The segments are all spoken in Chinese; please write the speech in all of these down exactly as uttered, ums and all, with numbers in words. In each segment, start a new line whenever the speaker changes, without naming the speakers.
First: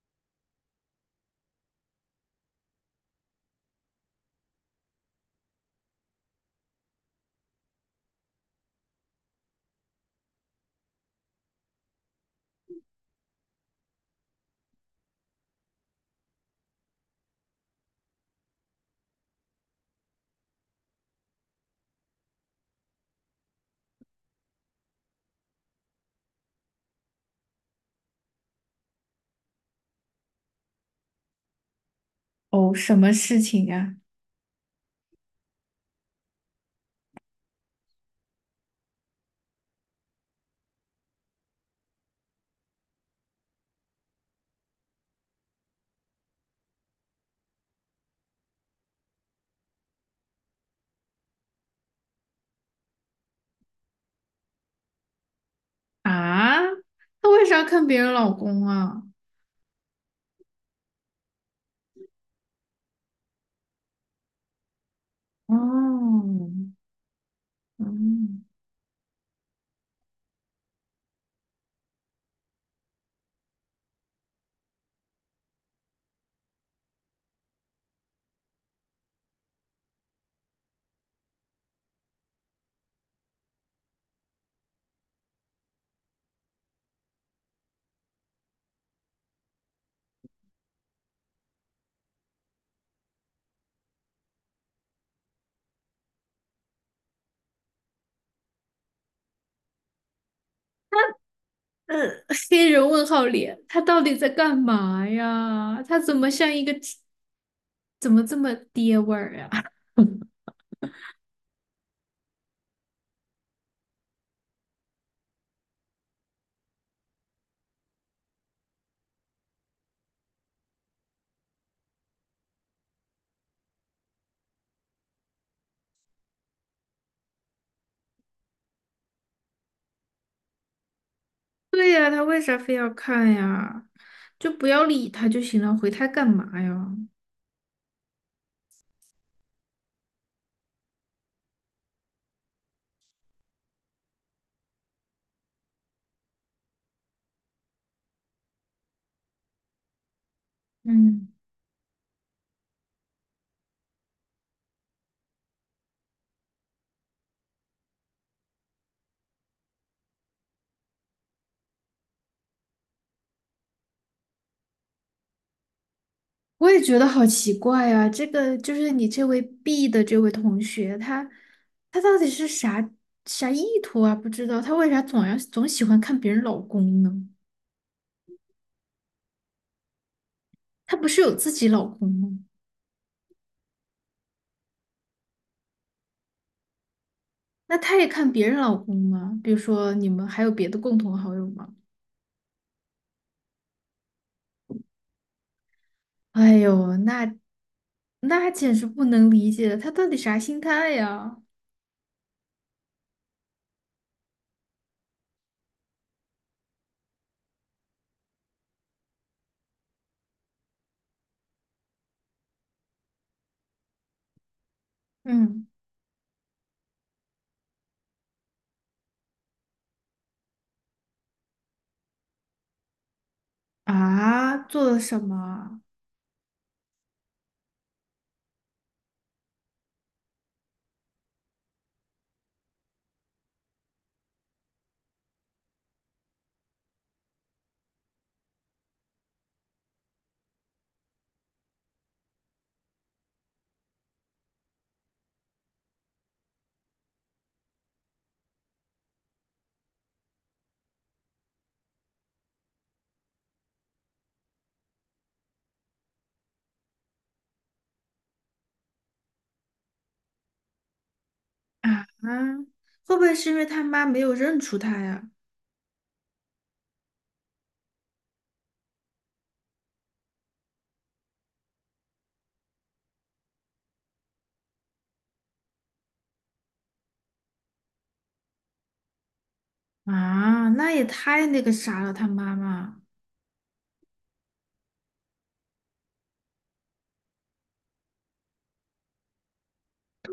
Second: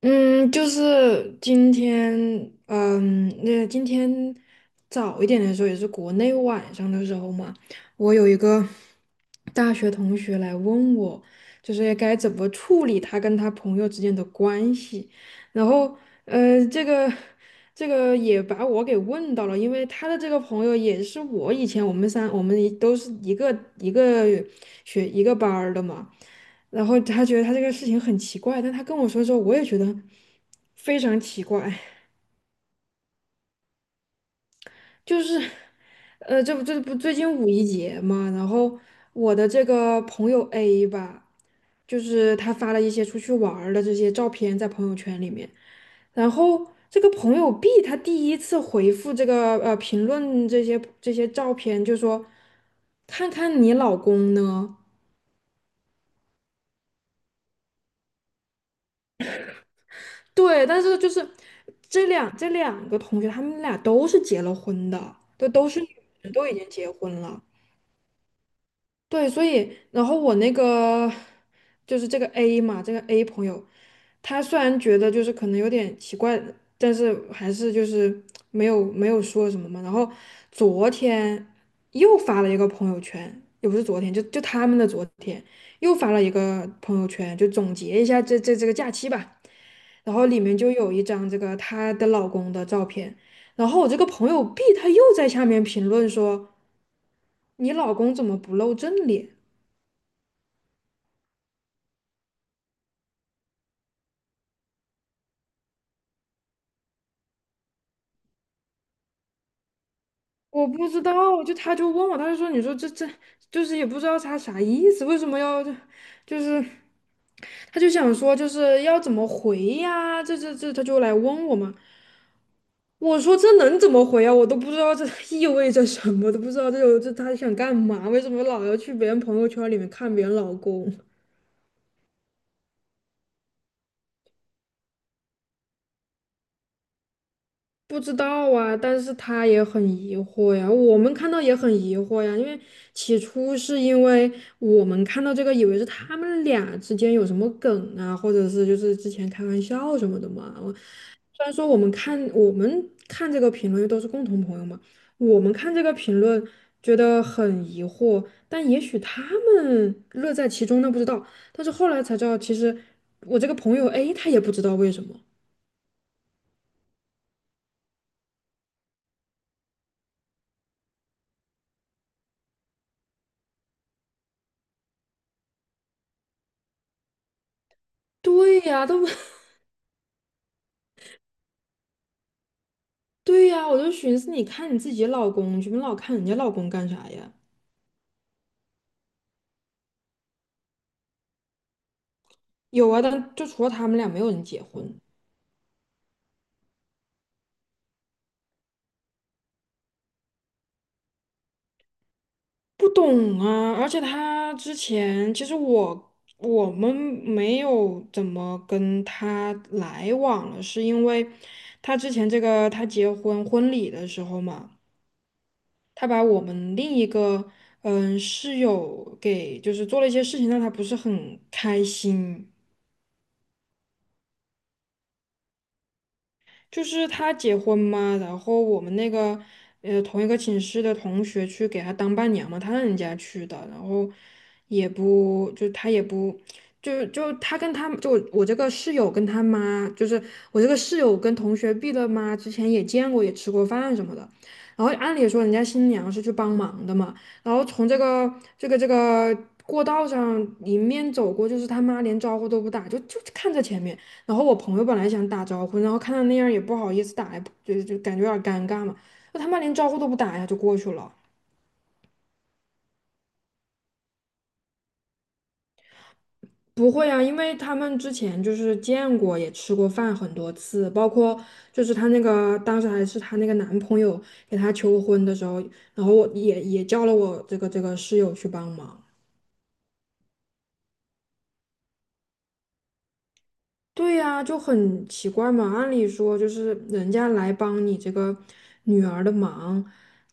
嗯，就是今天，嗯，那今天早一点的时候，也是国内晚上的时候嘛，我有一个大学同学来问我，就是该怎么处理他跟他朋友之间的关系，然后呃，这个这个也把我给问到了，因为他的这个朋友也是我以前，我们三我们一都是一个一个学一个班儿的嘛，然后他觉得他这个事情很奇怪，但他跟我说之后，我也觉得非常奇怪。
哦，什么事情呀？
就是，呃，这不这不最近五一节嘛，然后我的这个朋友 A 吧，就是他发了一些出去玩儿的这些照片在朋友圈里面，然后这个朋友 B 他第一次回复这个呃评论这些这些照片，就说看看你老公呢。
啊，他为啥看别人老公啊？
对，但是就是这两这两个同学他们俩都是结了婚的，都都是女，
哦，
的，都已经结婚了。
嗯，
对，所以然后我那个，就是这个 A 嘛，这个 A 朋友，他虽然觉得就是可能有点奇怪，但是还是就是没有没有说什么嘛。然后昨天又发了一个朋友圈，也不是昨天，就就他们的昨天又发了一个朋友圈，就总结一下这这这个假期吧。然后里面就有一张这个她的老公的照片，然后我这个朋友 B 他又在下面评论说："你老公怎么不露正脸？"
呃，黑人问号脸，他到底在干嘛呀？他怎么像一个，怎么这么爹味儿呀？
我不知道，就他就问我，他就说，你说这这就是也不知道他啥意思，为什么要就是他就想说就是要怎么回呀、这这这他就来问我嘛，我说这能怎么回啊？我都不知道这 意味着什么，都不知道这有这他想干嘛？为什么老要去别人朋友圈里面看别人老公？
对呀，他为啥非要看呀？就不要理他就行了，回他干嘛呀？
不知道啊，但是他也很疑惑呀，我们看到也很疑惑呀，因为起初是因为我们看到这个，以为是他们俩之间有什么梗啊，或者是就是之前开玩笑什么的嘛。我
嗯。
虽然说我们看我们看这个评论都是共同朋友嘛，我们看这个评论觉得很疑惑，但也许他们乐在其中，那不知道。但是后来才知道，其实我这个朋友 A 他也不知道为什么。
我也觉得好奇怪啊，这个就是你这位 B 的这位同学，他他到底是啥啥意图啊？不知道他为啥总要总喜欢看别人老公呢？
对呀，都
他不是有自己老公吗？
对呀，我就寻思，你看你自己老公去，你老看人家老公干啥呀？
那他也看别人老公吗？比如说你们还有别的共同好友吗？
有啊，但就除了他们俩，没有人结婚。
哎呦，那那简直不能理解了，他到底啥心态呀？
不懂啊，而且他之前其实我我们没有怎么跟他来往了，是因为他之前这个他结婚婚礼的时候嘛，
嗯
他把我们另一个嗯室友给就是做了一些事情，让他不是很开心。
啊，做了什么
就是他结婚嘛，然后我们那个呃同一个寝室的同学去给他当伴娘嘛，他让人家去的，然后也不就他也不，就就他跟他，就我我这个室友跟他妈，就是我这个室友跟同学毕了妈之前也见过，也吃过饭什么的。然后按理说人家新娘是去帮忙的嘛，然后从这个这个这个过道上迎面走过，就是他妈连招呼都不打，就就看着前面。然后我朋友本来想打招呼，然后看他那样儿也不好意思打，也不就就感觉有点儿尴尬嘛。那他妈连招呼都不打呀，就过去了。
啊？啊，会不会是因为他妈没有认出他呀？
不会啊，因为他们之前就是见过，也吃过饭很多次，包括就是她那个当时还是她那个男朋友给她求婚的时候，然后我也也叫了我这个这个室友去帮忙。
啊，那也太那个啥了，他妈妈。
对呀，就很奇怪嘛。按理说，就是人家来帮你这个女儿的忙，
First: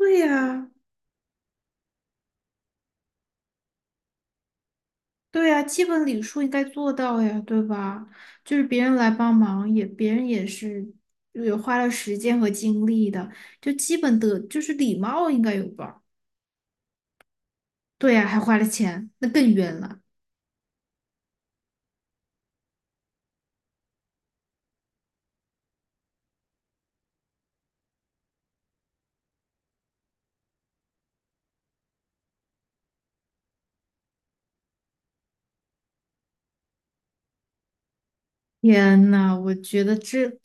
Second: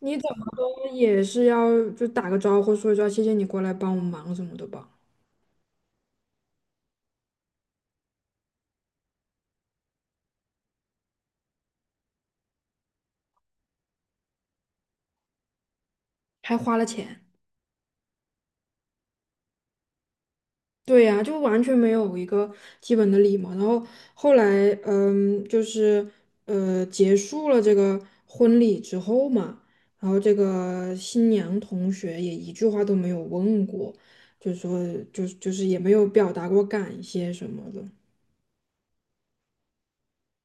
你怎么
呀，
都也是要就打个招呼，说一说谢谢你过来帮我忙什么的吧，
对呀，基本礼数应该做到呀，对吧？就是别人来帮忙也，别人也是也花了时间和精力的，就基本的就是礼貌应该有吧？
还花了钱。
对呀，还花了钱，那更冤了。
对呀，就完全没有一个基本的礼貌。然后后来，嗯，就是，呃，结束了这个婚礼之后嘛，然后这个新娘同学也一句话都没有问过，就说，就就是也没有表达过感谢什么的。
天呐，我觉得这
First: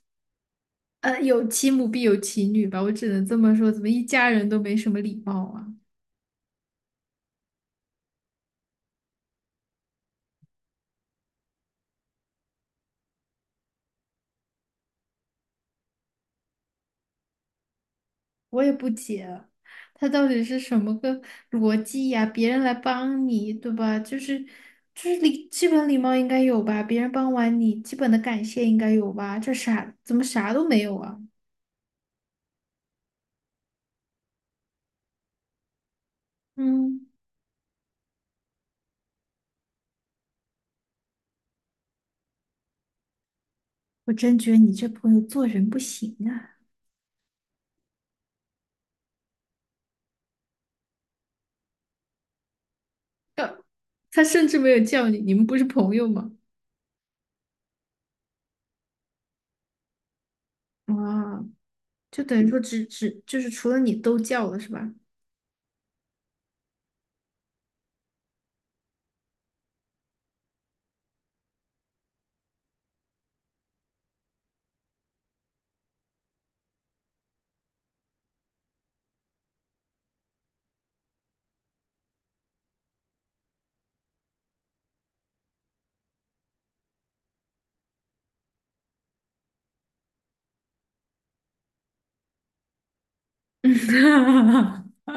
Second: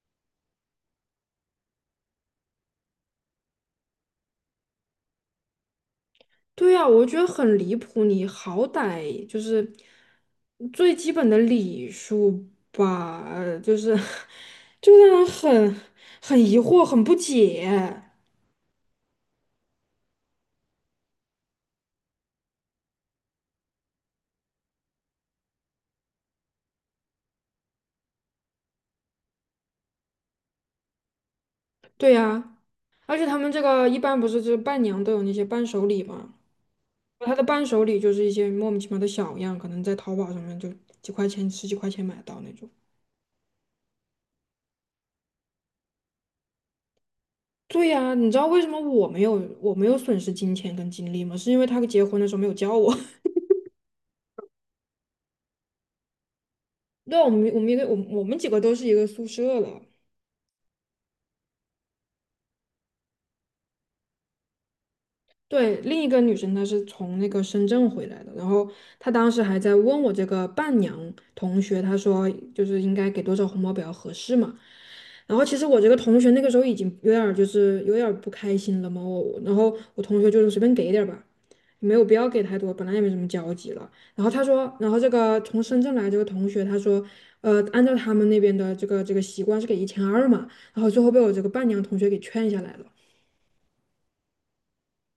呃有其母必有其女吧，我只能这么说，怎么一家人都没什么礼貌啊？
对呀，我觉得很离谱。你好歹就是最基本的礼数吧，呃就是 就让人很，很疑惑、很不解。
我也不解啊，他到底是什么个逻辑呀？别人来帮你，对吧？就是就是礼，基本礼貌应该有吧？别人帮完你，基本的感谢应该有吧？这啥，怎么啥都没有啊？
对呀，而且他们这个一般不是就是伴娘都有那些伴手礼嘛，
嗯，
他的伴手礼就是一些莫名其妙的小样，可能在淘宝上面就几块钱、十几块钱买得到那种。
我真觉得你这朋友做人不行啊！
对呀，你知道为什么我没有我没有损失金钱跟精力吗？是因为他结婚的时候没有叫我。
他甚至没有叫你，你们不是朋友吗？
对啊，我们我们一个我们我们几个都是一个宿舍了。
啊，就等于说只只就是除了你都叫了是吧？
对，另一个女生她是从那个深圳回来的，然后她当时还在问我这个伴娘同学，她说就是应该给多少红包比较合适嘛。然后其实我这个同学那个时候已经有点儿就是有点儿不开心了嘛，我然后我同学就是随便给一点儿吧，没有必要给太多，本来也没什么交集了。然后他说，然后这个从深圳来这个同学，他说，呃，按照他们那边的这个这个习惯是给一千二嘛，然后最后被我这个伴娘同学给劝下来了。
嗯，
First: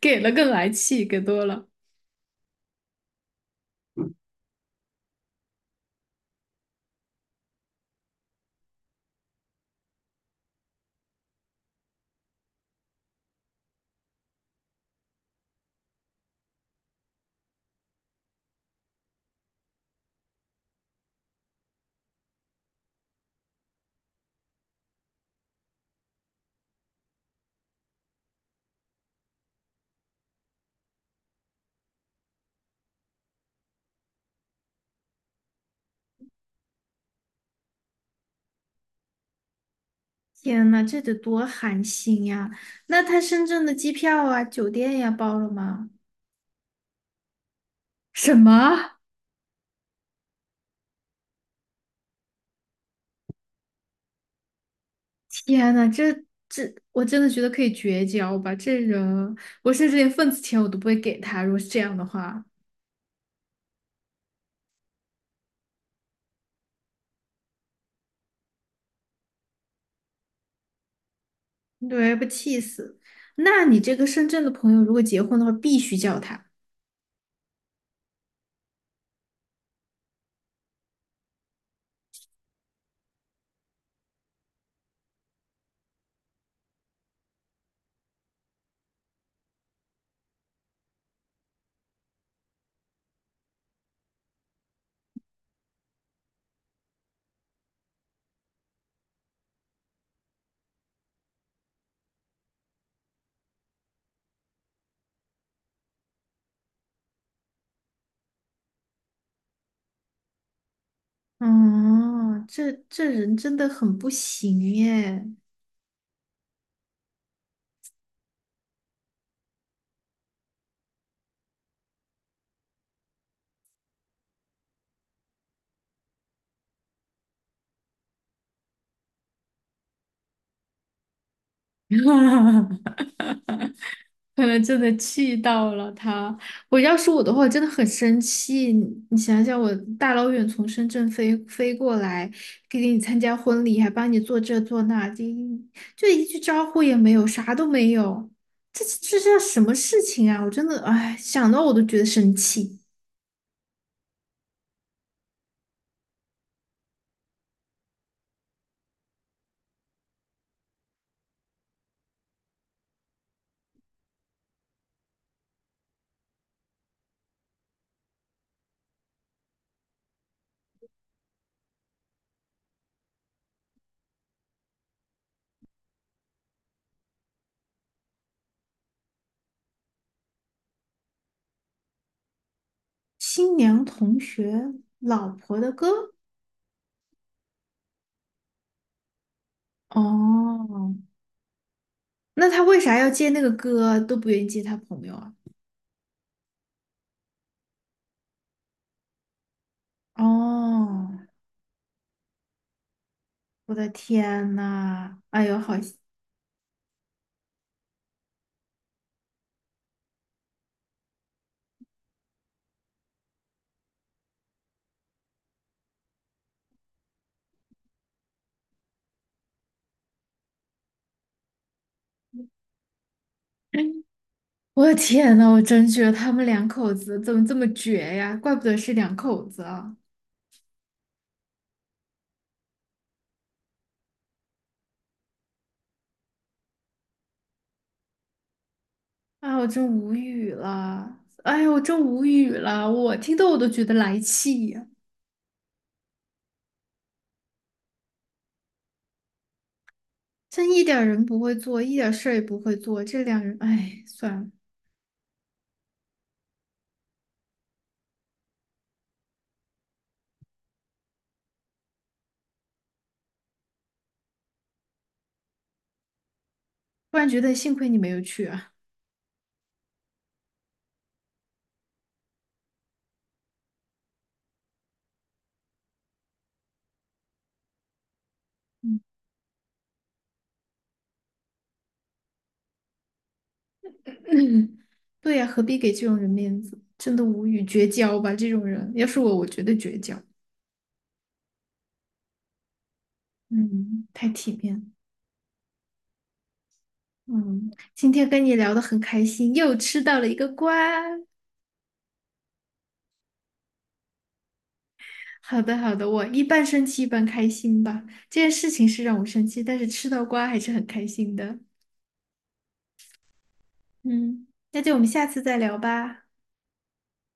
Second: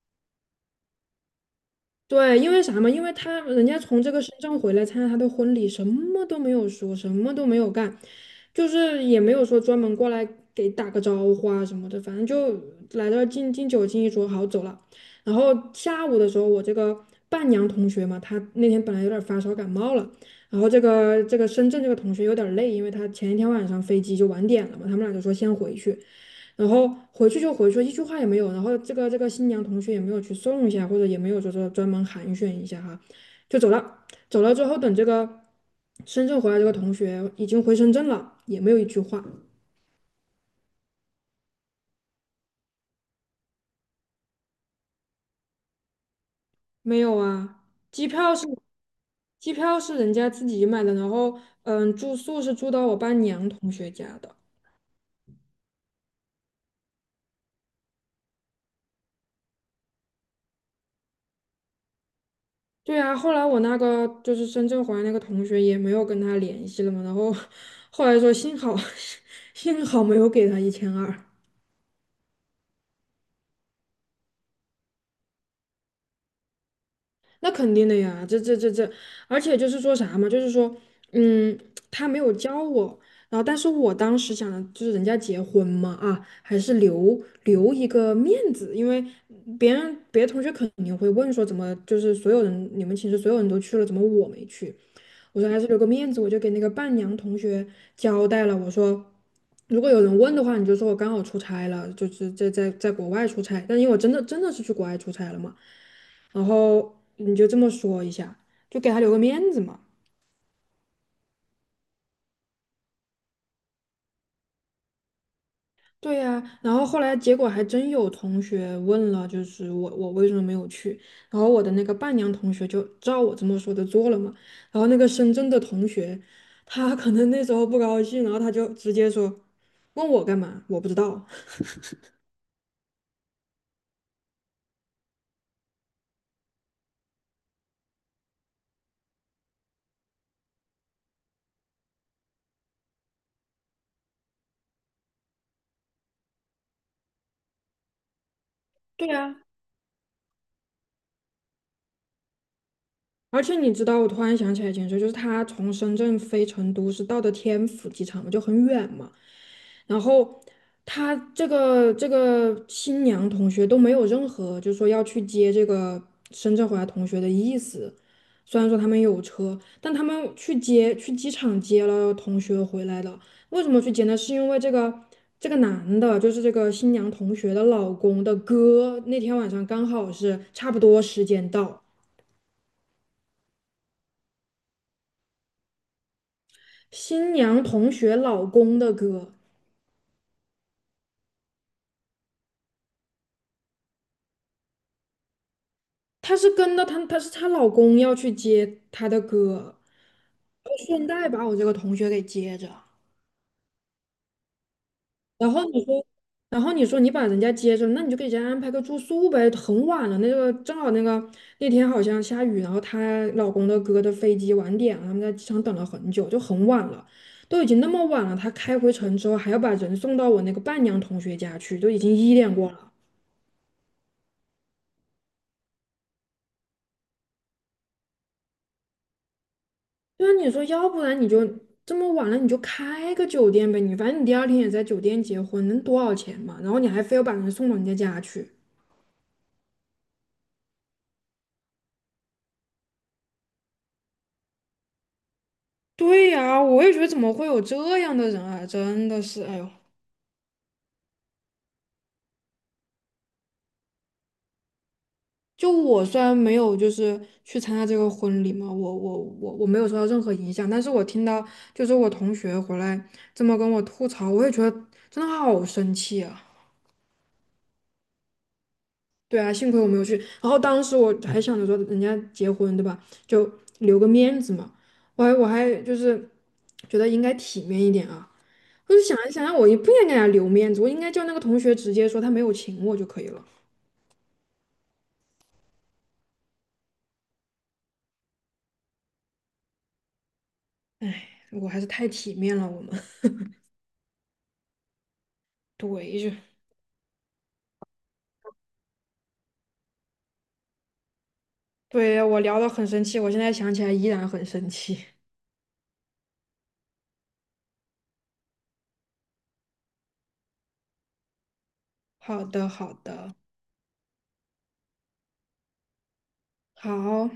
给了更来气，给多了。
对，因为啥嘛？因为他人家从这个深圳回来参加他的婚礼，什么都没有说，什么都没有干，就是也没有说专门过来给打个招呼啊什么的，反正就来这儿敬敬酒敬一桌，好走了。然后下午的时候，我这个伴娘同学嘛，她那天本来有点发烧感冒了，然后这个这个深圳这个同学有点累，因为她前一天晚上飞机就晚点了嘛，他们俩就说先回去。然后回去就回去，一句话也没有。然后这个这个新娘同学也没有去送一下，或者也没有就是专门寒暄一下哈，就走了。走了之后，等这个深圳回来，这个同学已经回深圳了，也没有一句话。
天呐，这得多寒心呀！那他深圳的机票啊、酒店呀包了吗？
没有啊，机
什
票是
么？
机票是人家自己买的，然后，嗯，住宿是住到我伴娘同学家的。
天呐，这这，我真的觉得可以绝交吧！这人，我甚至连份子钱我都不会给他。如果是这样的话，
对啊，后来我那个就是深圳回来那个同学也没有跟他联系了嘛，然后 后来说幸好 幸好没有给他一千二。
对，不气死。那你这个深圳的朋友，如果结婚的话，必须叫他。
那肯定的呀，这这这这，而且就是说啥嘛，就是说，嗯，他没有教我，然后但是我当时想的就是人家结婚嘛，啊，还是留留一个面子，因为别人别的同学肯定会问说，怎么就是所有人你们寝室所有人都去了，怎么我没去？我说还是留个面子，我就给那个伴娘同学交代了，我说如果有人问的话，你就说我刚好出差了，就是在在在国外出差，但因为我真的真的是去国外出差了嘛，然后你就这么说一下，就给他留个面子嘛。
哦，这这人真的很不行耶。
对呀，然后后来结果还真有同学问了，就是我我为什么没有去？然后我的那个伴娘同学就照我这么说的做了嘛。然后那个深圳的同学，他可能那时候不高兴，然后他就直接说问我干嘛？我不知道。
可能真的气到了他。我要是我的话，我真的很生气。你你想想，我大老远从深圳飞飞过来，给你参加婚礼，还帮你做这做那，就一就一句招呼也没有，啥都没有。这
对
这
呀，
叫什么事情啊？我真的，哎，想到我都觉得生气。
而且你知道，我突然想起来一件事，就是他从深圳飞成都是到的天府机场嘛，就很远嘛。然后他这个这个新娘同学都没有任何就是说要去接这个深圳回来同学的意思。虽然说他们有车，但他们去接，去机场接了同学回来的。为什么去接呢？是因为这个这个男的，就是这个新娘同学的老公的哥，那天晚上刚好是差不多时间到。
新娘同学老婆的歌，
新娘同学老公的歌，
哦，那他为啥要接那个歌？都不愿意接他朋友啊？
她是跟着她，她是她老公要去接她的歌，
哦。
顺带把我这个同学给接着。
我的天呐，哎
然
呦，
后
好
你
心
说，然后你说你把人家接着，那你就给人家安排个住宿呗。很晚了，那个正好那个那天好像下雨，然后她老公的哥的飞机晚点了，他们在机场等了很久，就很晚了，都已经那么晚了，他开回城之后还要把人送到我那个伴娘同学家去，都已经一点过了。
我的天呐，我真觉得他们两口子怎么这么绝呀？怪不得是两口子啊！
对啊，你说，要不然你就这么晚了，你就开个酒店呗，你反正你第二天也在酒店结婚，能多少钱嘛？然后你还非要把人送到人家家去。
哎，我真无语了，哎呦，我真无语了，我听得我都觉得来气呀、
对呀，我也觉得怎么会有这样的人啊！真的是，哎呦，
真一点儿人不会做，一点事儿也不会做，这两人，哎，算了，
就我虽然没有就是去参加这个婚礼嘛，我我我我没有受到任何影响，但是我听到就是我同学回来这么跟我吐槽，我也觉得真的好生气啊。
突然觉得幸亏你没有去啊。
对啊，幸亏我没有去。然后当时我还想着说，人家结婚对吧，就留个面子嘛。我还我还就是觉得应该体面一点啊。我
嗯，
就想一想，我也不应该给他留面子，我应该叫那个同学直接说他没有请我就可以了。
对呀、何必给这种人面子？真的无语，绝交吧，这种人，要是我，我绝对绝交。
我还是太体面了，我们。
嗯，太体面了。
一句，就
嗯，今天跟你聊的很开心，又吃到了一个瓜。
对我聊的很生气，我现在想起来依然很生气。
好的，好的，我一半生气一半开心吧。这件事情是让我生气，但是吃到瓜还是很开心的。
好的，好的，
嗯，那就我们下次再聊吧。
好。